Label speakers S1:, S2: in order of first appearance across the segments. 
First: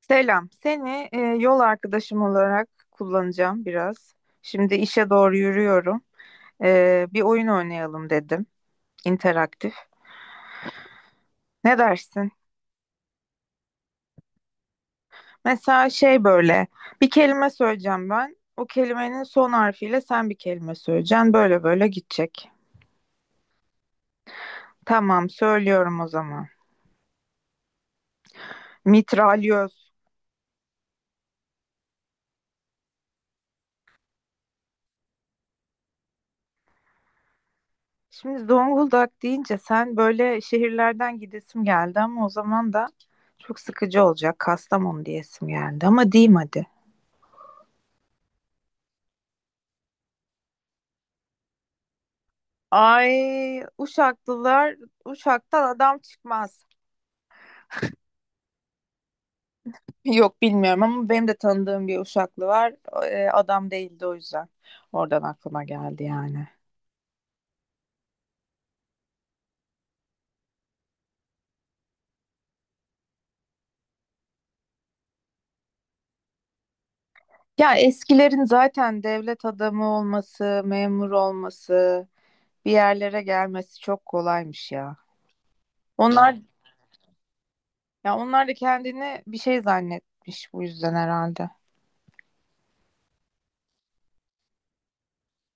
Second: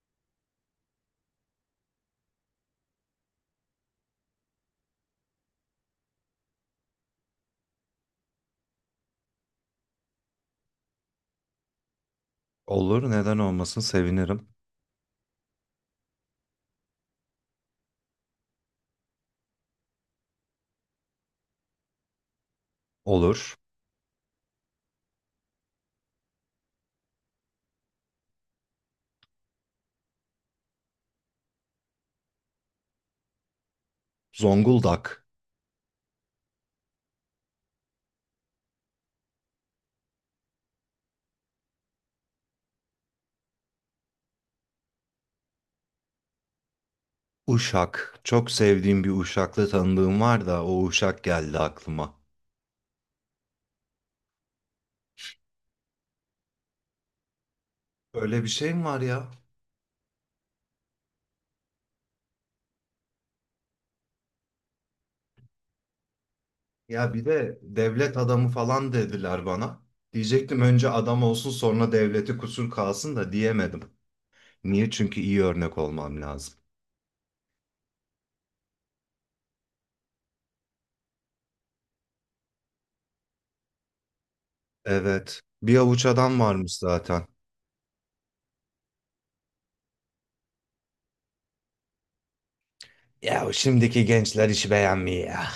S1: Selam. Seni yol arkadaşım olarak kullanacağım biraz. Şimdi işe doğru yürüyorum. Bir oyun oynayalım dedim. İnteraktif. Ne dersin?
S2: Olur, neden olmasın? Sevinirim.
S1: Mesela böyle. Bir kelime söyleyeceğim ben. O kelimenin son harfiyle sen bir kelime söyleyeceksin. Böyle böyle gidecek.
S2: Olur.
S1: Tamam, söylüyorum o zaman. Mitralyoz.
S2: Zonguldak,
S1: Şimdi Zonguldak deyince sen böyle şehirlerden gidesim geldi ama o zaman da çok sıkıcı olacak. Kastamonu diyesim geldi ama diyeyim hadi.
S2: Uşak. Çok sevdiğim bir Uşaklı tanıdığım var da o Uşak geldi aklıma.
S1: Ay Uşaklılar, Uşak'tan adam çıkmaz.
S2: Öyle bir şey mi var ya?
S1: Yok bilmiyorum ama benim de tanıdığım bir Uşaklı var. Adam değildi o yüzden. Oradan aklıma geldi yani.
S2: Ya bir de devlet adamı falan dediler bana. Diyecektim önce adam olsun sonra devleti kusur kalsın da diyemedim. Niye? Çünkü iyi örnek olmam lazım.
S1: Ya eskilerin zaten devlet adamı olması, memur olması, bir yerlere gelmesi çok kolaymış ya.
S2: Evet. Bir avuç
S1: Onlar,
S2: adam varmış zaten.
S1: ya onlar da kendini bir şey zannetmiş bu yüzden herhalde.
S2: Ya şimdiki gençler işi beğenmiyor ya.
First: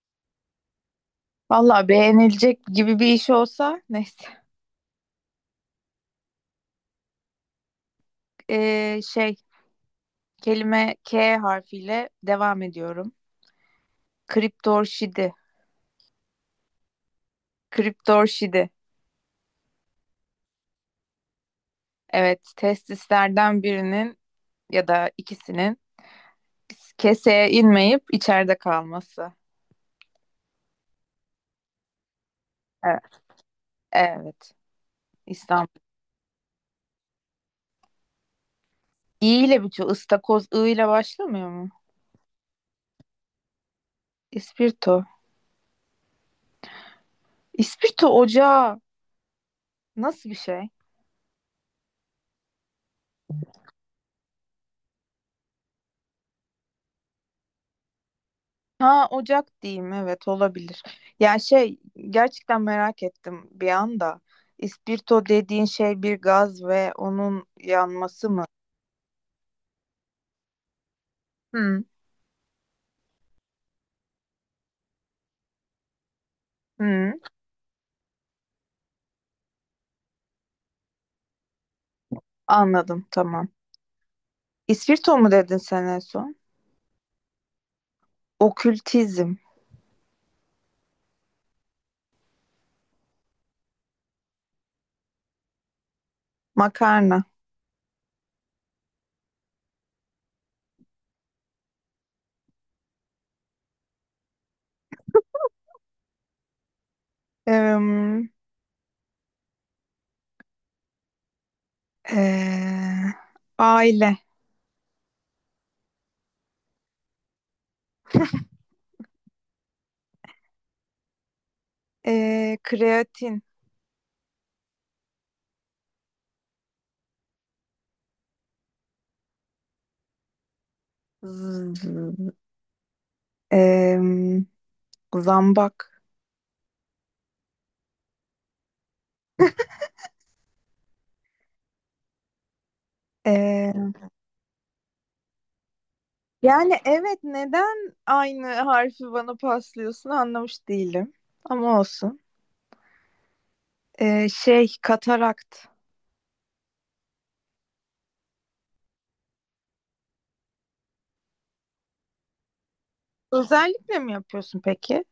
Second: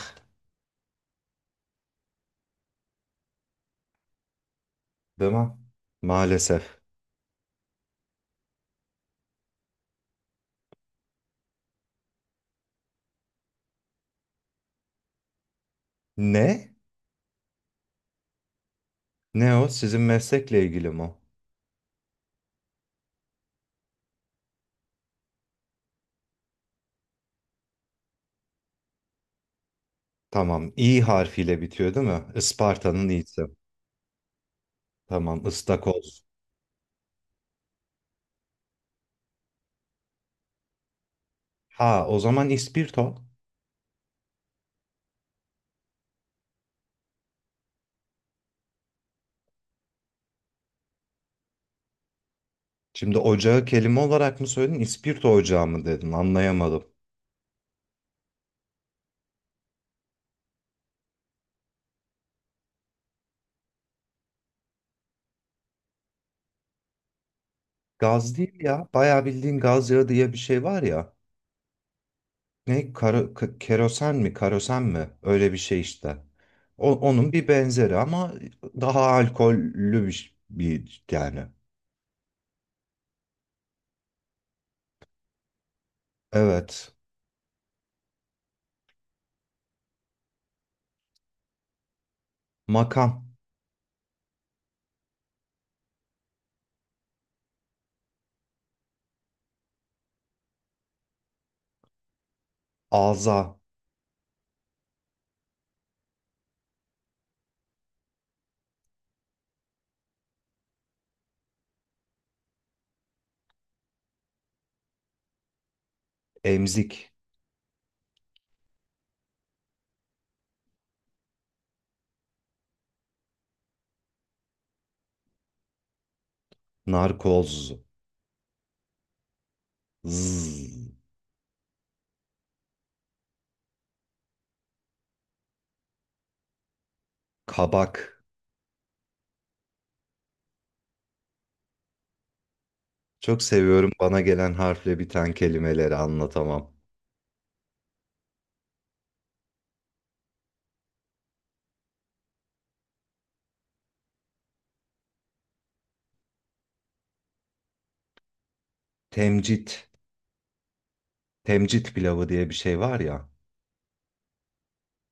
S1: Vallahi beğenilecek gibi bir iş olsa neyse.
S2: Değil mi? Maalesef.
S1: Ee, şey Kelime K harfiyle devam ediyorum. Kriptorşidi.
S2: Ne?
S1: Kriptorşidi.
S2: Ne o? Sizin meslekle ilgili mi?
S1: Evet, testislerden birinin ya da ikisinin keseye inmeyip içeride kalması.
S2: Tamam. İ harfiyle bitiyor değil mi? Isparta'nın
S1: Evet.
S2: i'si.
S1: Evet.
S2: Tamam.
S1: İstanbul.
S2: Istakoz.
S1: İ ile bitiyor. İstakoz I ile başlamıyor mu?
S2: Ha, o zaman ispirto.
S1: İspirto. İspirto ocağı nasıl bir şey?
S2: Şimdi ocağı kelime olarak mı söyledin? İspirto ocağı mı dedin? Anlayamadım.
S1: Ha ocak diyeyim, evet, olabilir. Ya şey Gerçekten merak ettim bir anda. İspirto dediğin şey bir gaz ve onun yanması
S2: Gaz
S1: mı?
S2: değil ya. Bayağı bildiğin gaz yağı diye bir şey var ya.
S1: Hı,
S2: Ne? Karo, kerosen mi? Karosen mi? Öyle bir şey işte.
S1: hı,
S2: Onun bir benzeri ama daha alkollü bir, bir yani.
S1: anladım tamam. İspirto mu dedin sen en son?
S2: Evet.
S1: Okültizm,
S2: Makam,
S1: makarna,
S2: ağza,
S1: em, eee, aile,
S2: emzik,
S1: kreatin,
S2: narkoz. Zzz.
S1: z- em, zambak.
S2: Kabak. Çok seviyorum
S1: Eee,
S2: bana gelen harfle biten kelimeleri anlatamam.
S1: Yani evet, neden aynı harfi bana paslıyorsun anlamış değilim. Ama olsun. Katarakt.
S2: Temcit. Temcit pilavı diye bir şey var ya.
S1: Özellikle mi yapıyorsun peki?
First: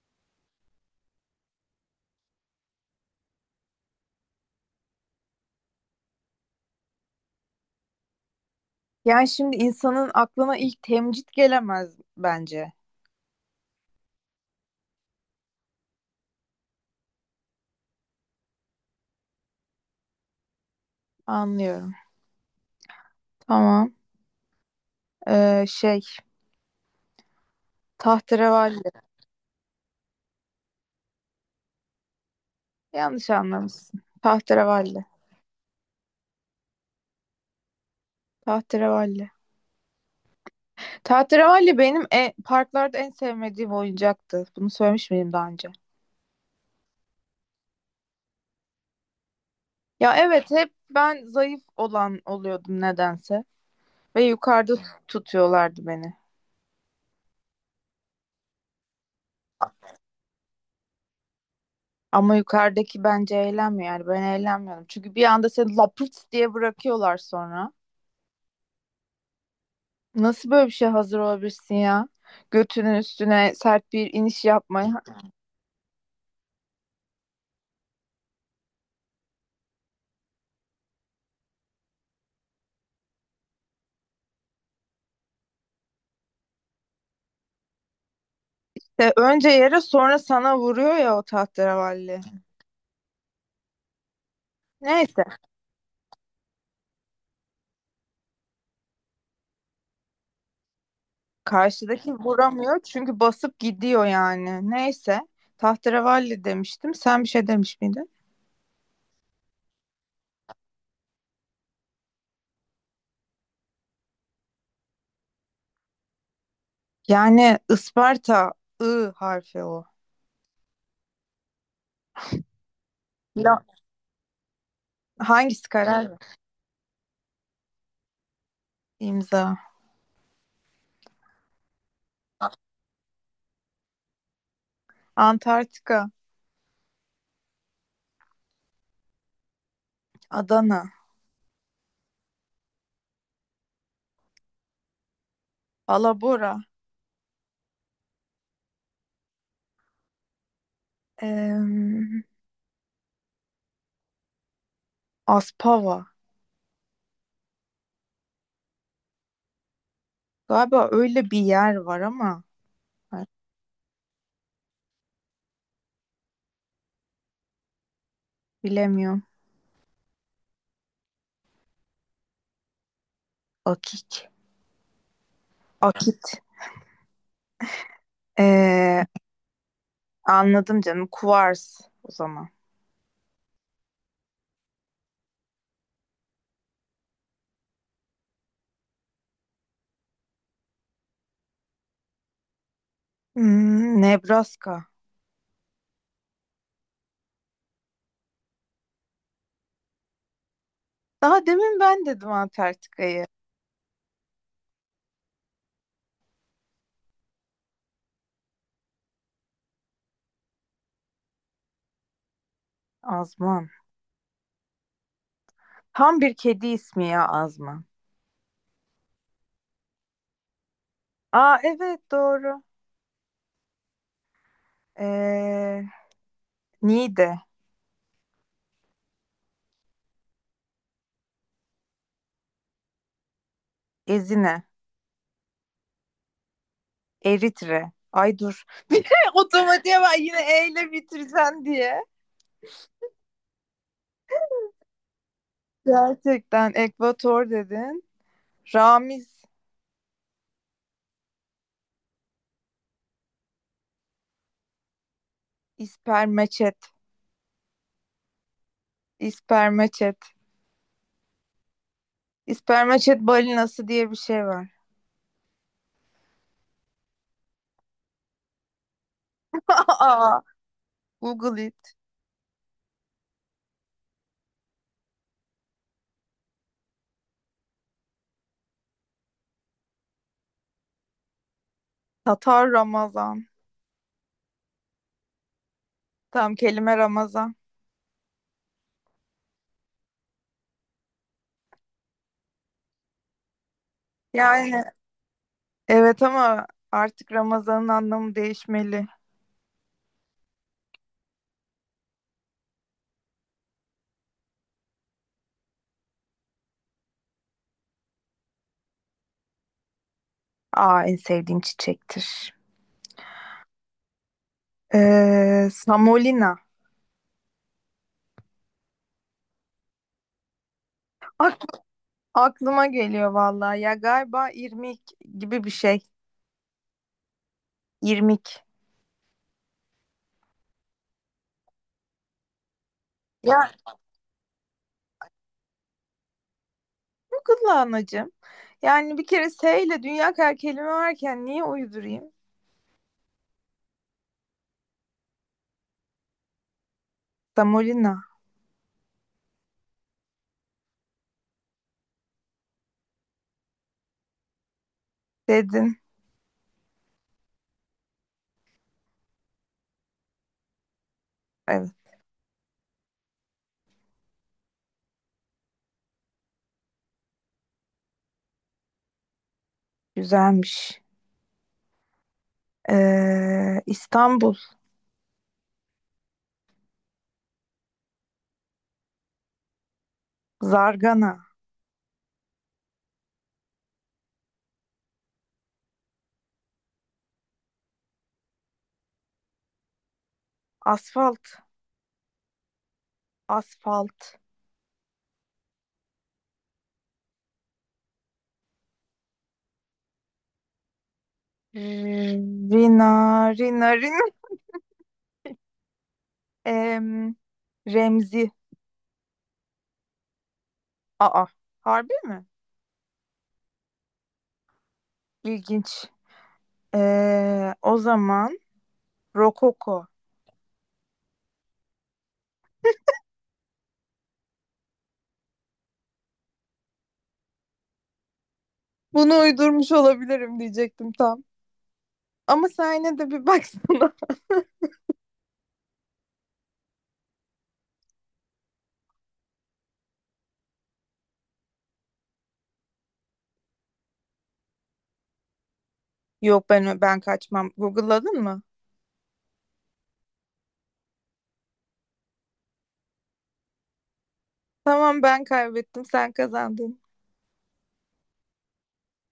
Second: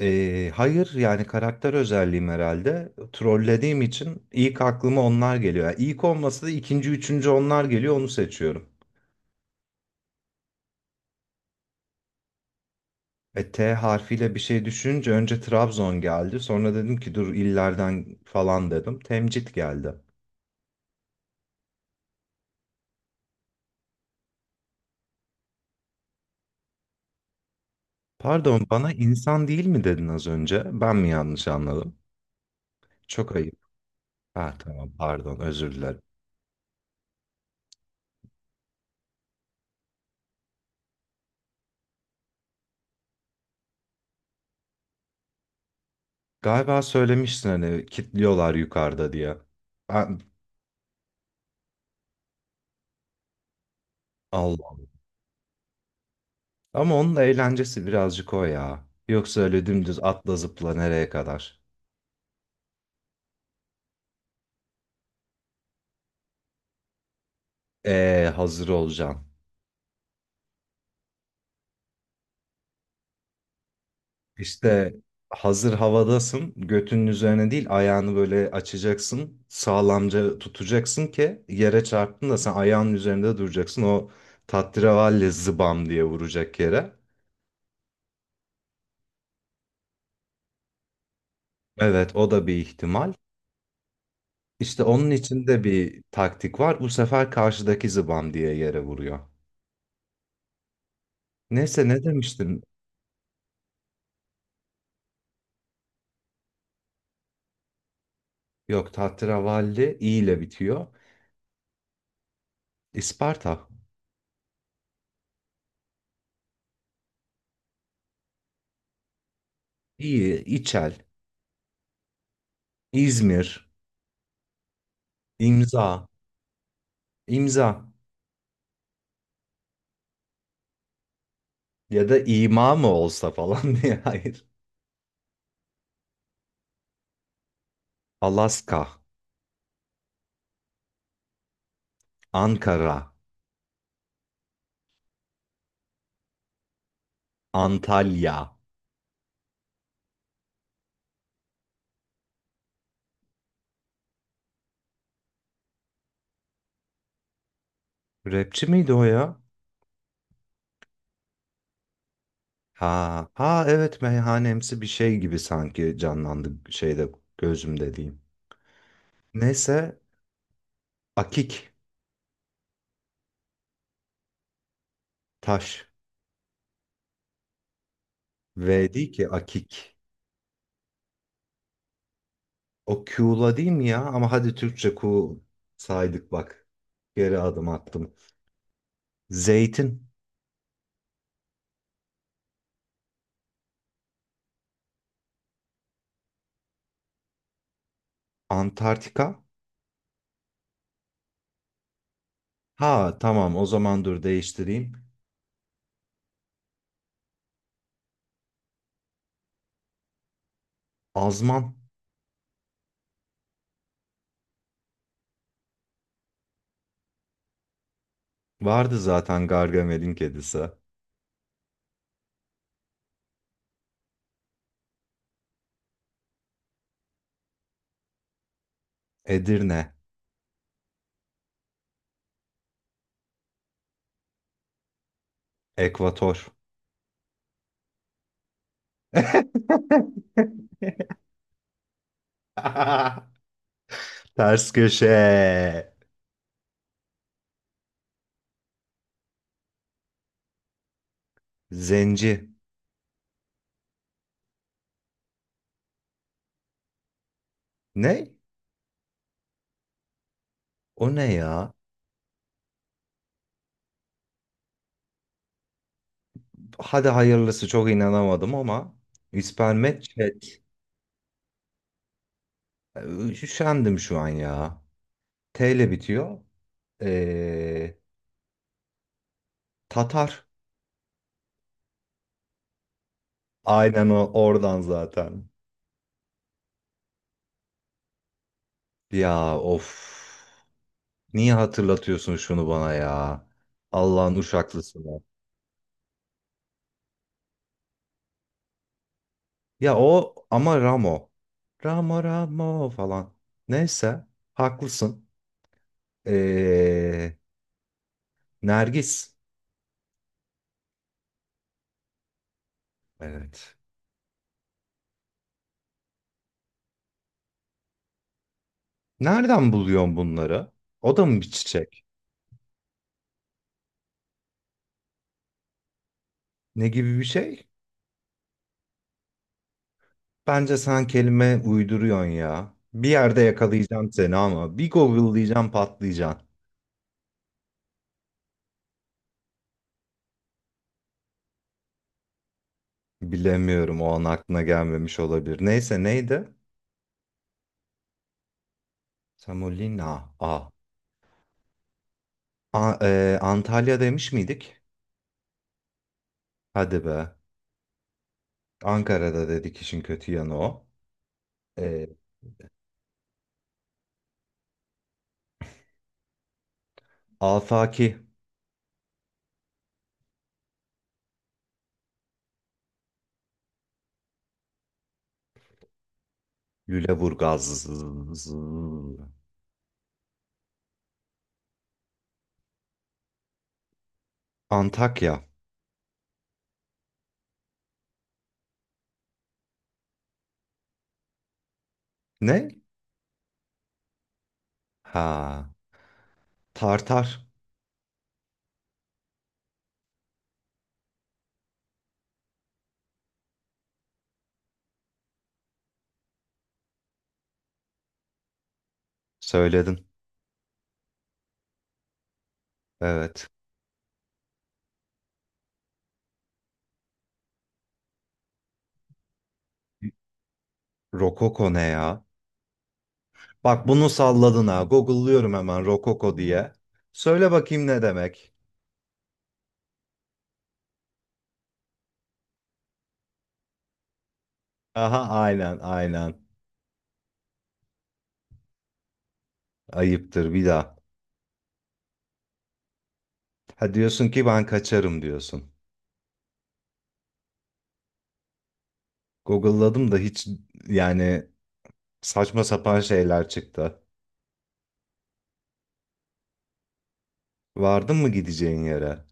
S2: Hayır yani karakter özelliğim herhalde. Trollediğim için ilk aklıma onlar geliyor. Yani ilk olmasa da ikinci, üçüncü onlar geliyor onu seçiyorum.
S1: Yani şimdi insanın aklına ilk temcit gelemez bence.
S2: E, T harfiyle bir şey düşünce önce Trabzon geldi. Sonra dedim ki dur illerden falan dedim. Temcit geldi.
S1: Anlıyorum. Tamam. Ee, şey
S2: Pardon
S1: Tahterevalli.
S2: bana insan değil mi dedin az önce? Ben mi yanlış anladım?
S1: Yanlış
S2: Çok ayıp.
S1: anlamışsın.
S2: Ha tamam
S1: Tahterevalli.
S2: pardon özür dilerim.
S1: Tahterevalli. Tahterevalli benim parklarda en sevmediğim oyuncaktı. Bunu söylemiş miydim daha önce?
S2: Galiba söylemiştin hani kitliyorlar yukarıda diye.
S1: Ya
S2: Ben,
S1: evet, hep ben zayıf olan oluyordum nedense. Ve
S2: Allah
S1: yukarıda
S2: Allah.
S1: tutuyorlardı beni.
S2: Ama onun eğlencesi birazcık o ya. Yoksa öyle dümdüz atla zıpla nereye kadar?
S1: Ama yukarıdaki bence eğlenmiyor, yani ben eğlenmiyorum. Çünkü bir anda seni lapırt diye bırakıyorlar sonra.
S2: Hazır olacaksın.
S1: Nasıl böyle bir şey hazır olabilirsin ya? Götünün üstüne sert bir iniş
S2: İşte
S1: yapmaya.
S2: hazır havadasın. Götünün üzerine değil ayağını böyle açacaksın. Sağlamca tutacaksın ki yere çarptın da sen ayağının üzerinde duracaksın. O tatravalle zıbam diye vuracak yere.
S1: De önce yere sonra sana vuruyor ya o
S2: Evet
S1: tahterevalli.
S2: o da bir ihtimal. İşte onun
S1: Neyse.
S2: içinde bir taktik var. Bu sefer karşıdaki zıbam diye yere vuruyor. Neyse ne
S1: Karşıdaki
S2: demiştim?
S1: vuramıyor çünkü basıp gidiyor yani. Neyse. Tahterevalli demiştim. Sen bir şey demiş miydin?
S2: Yok Tahterevalli i ile bitiyor. İsparta,
S1: Yani Isparta I harfi o.
S2: iyi, İçel,
S1: La-
S2: İzmir,
S1: hangisi
S2: imza,
S1: karar? Ver?
S2: imza
S1: İmza.
S2: ya da ima mı olsa falan diye. Hayır.
S1: Antarktika.
S2: Alaska,
S1: Adana.
S2: Ankara,
S1: Alabora.
S2: Antalya.
S1: Em, Aspava.
S2: Rapçi miydi o ya?
S1: Galiba öyle bir yer var ama ay,
S2: Ha, ha evet meyhanemsi bir şey gibi sanki canlandı şeyde gözümde diyeyim.
S1: bilemiyorum.
S2: Neyse akik,
S1: Akik.
S2: taş.
S1: Akit.
S2: V
S1: Ee,
S2: değil ki akik.
S1: Anladım canım. Kuvars o zaman.
S2: O Q'la değil mi ya? Ama hadi Türkçe Q saydık bak. Geri adım attım. Zeytin.
S1: Hmm, Nebraska.
S2: Antarktika.
S1: Daha demin ben dedim
S2: Ha
S1: Antarktika'yı.
S2: tamam o zaman dur değiştireyim. Azman.
S1: Azman. Tam bir kedi ismi ya Azman.
S2: Vardı zaten Gargamel'in kedisi.
S1: Aa evet, doğru. Ee, Niğde,
S2: Edirne.
S1: Ezine,
S2: Ekvator.
S1: Eritre. Ay dur. Otomatiğe ben yine E ile bitireceğim diye.
S2: Ters köşe.
S1: Gerçekten Ekvator dedin. Ramiz,
S2: Zenci.
S1: İspermeçet,
S2: Ne?
S1: İspermeçet.
S2: O ne ya?
S1: İspermeçet balinası diye bir şey var.
S2: Hadi hayırlısı çok inanamadım ama. İspermet
S1: Aa, Google.
S2: Üşendim şu an ya. T ile bitiyor. Ee, Tatar.
S1: Tatar Ramazan.
S2: Aynen o oradan zaten.
S1: Tam kelime Ramazan.
S2: Ya of. Niye hatırlatıyorsun şunu bana ya? Allah'ın
S1: Yani
S2: uşaklısını.
S1: evet ama artık Ramazan'ın anlamı değişmeli.
S2: Ya o ama Ramo. Ramo Ramo falan. Neyse. Haklısın. Ee, Nergis.
S1: Aa en sevdiğim çiçektir.
S2: Evet.
S1: Samolina.
S2: Nereden buluyorsun bunları? O da mı bir
S1: Ak-
S2: çiçek?
S1: Aklıma geliyor vallahi. Ya galiba irmik gibi bir şey.
S2: Ne gibi bir şey?
S1: İrmik.
S2: Bence sen kelime uyduruyorsun ya. Bir yerde
S1: Ya
S2: yakalayacağım seni ama bir Google'layacağım patlayacaksın.
S1: çok hızlı anacığım. Yani bir kere S ile dünya kadar kelime varken niye uydurayım?
S2: Bilemiyorum o an aklına gelmemiş olabilir. Neyse neydi?
S1: Samolina
S2: Samulina. A. A Antalya demiş miydik?
S1: dedin.
S2: Hadi be. Ankara'da dedik işin kötü yanı o.
S1: Evet,
S2: E, Afaki.
S1: güzelmiş. İstanbul.
S2: Lüleburgaz.
S1: Zargana.
S2: Antakya.
S1: Asfalt.
S2: Ne?
S1: Asfalt.
S2: Ha. Tartar.
S1: Rina, Rina, Rina. Em, Remzi.
S2: Söyledin.
S1: Aa, harbi mi?
S2: Evet.
S1: İlginç. O zaman Rokoko.
S2: Rokoko ne ya? Bak bunu salladın ha. Google'lıyorum hemen Rokoko diye. Söyle bakayım ne demek?
S1: Bunu uydurmuş olabilirim diyecektim tam. Ama sen yine de bir baksana.
S2: Aha aynen aynen. Ayıptır bir daha. Ha diyorsun ki ben kaçarım diyorsun.
S1: Yok, ben kaçmam. Google'ladın mı?
S2: Google'ladım da hiç yani saçma sapan şeyler çıktı.
S1: Tamam, ben kaybettim, sen kazandın.
S2: Vardın mı gideceğin yere?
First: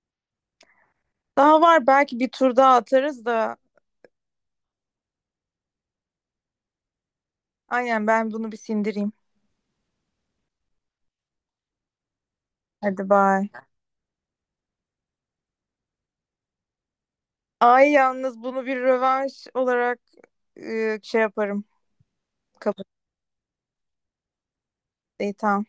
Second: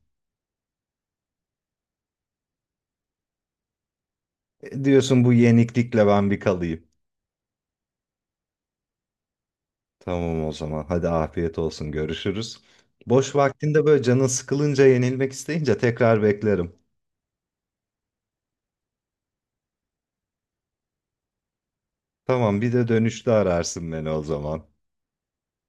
S1: Daha var, belki bir tur daha atarız da.
S2: E, diyorsun bu yeniklikle ben bir kalayım.
S1: Aynen, ben bunu bir sindireyim.
S2: Tamam o zaman. Hadi afiyet olsun. Görüşürüz.
S1: Hadi
S2: Boş
S1: bay.
S2: vaktinde böyle canın sıkılınca yenilmek isteyince tekrar beklerim.
S1: Ay yalnız bunu bir rövanş olarak yaparım.
S2: Tamam bir
S1: Kabul.
S2: de dönüşte ararsın beni o zaman.
S1: İyi, tamam.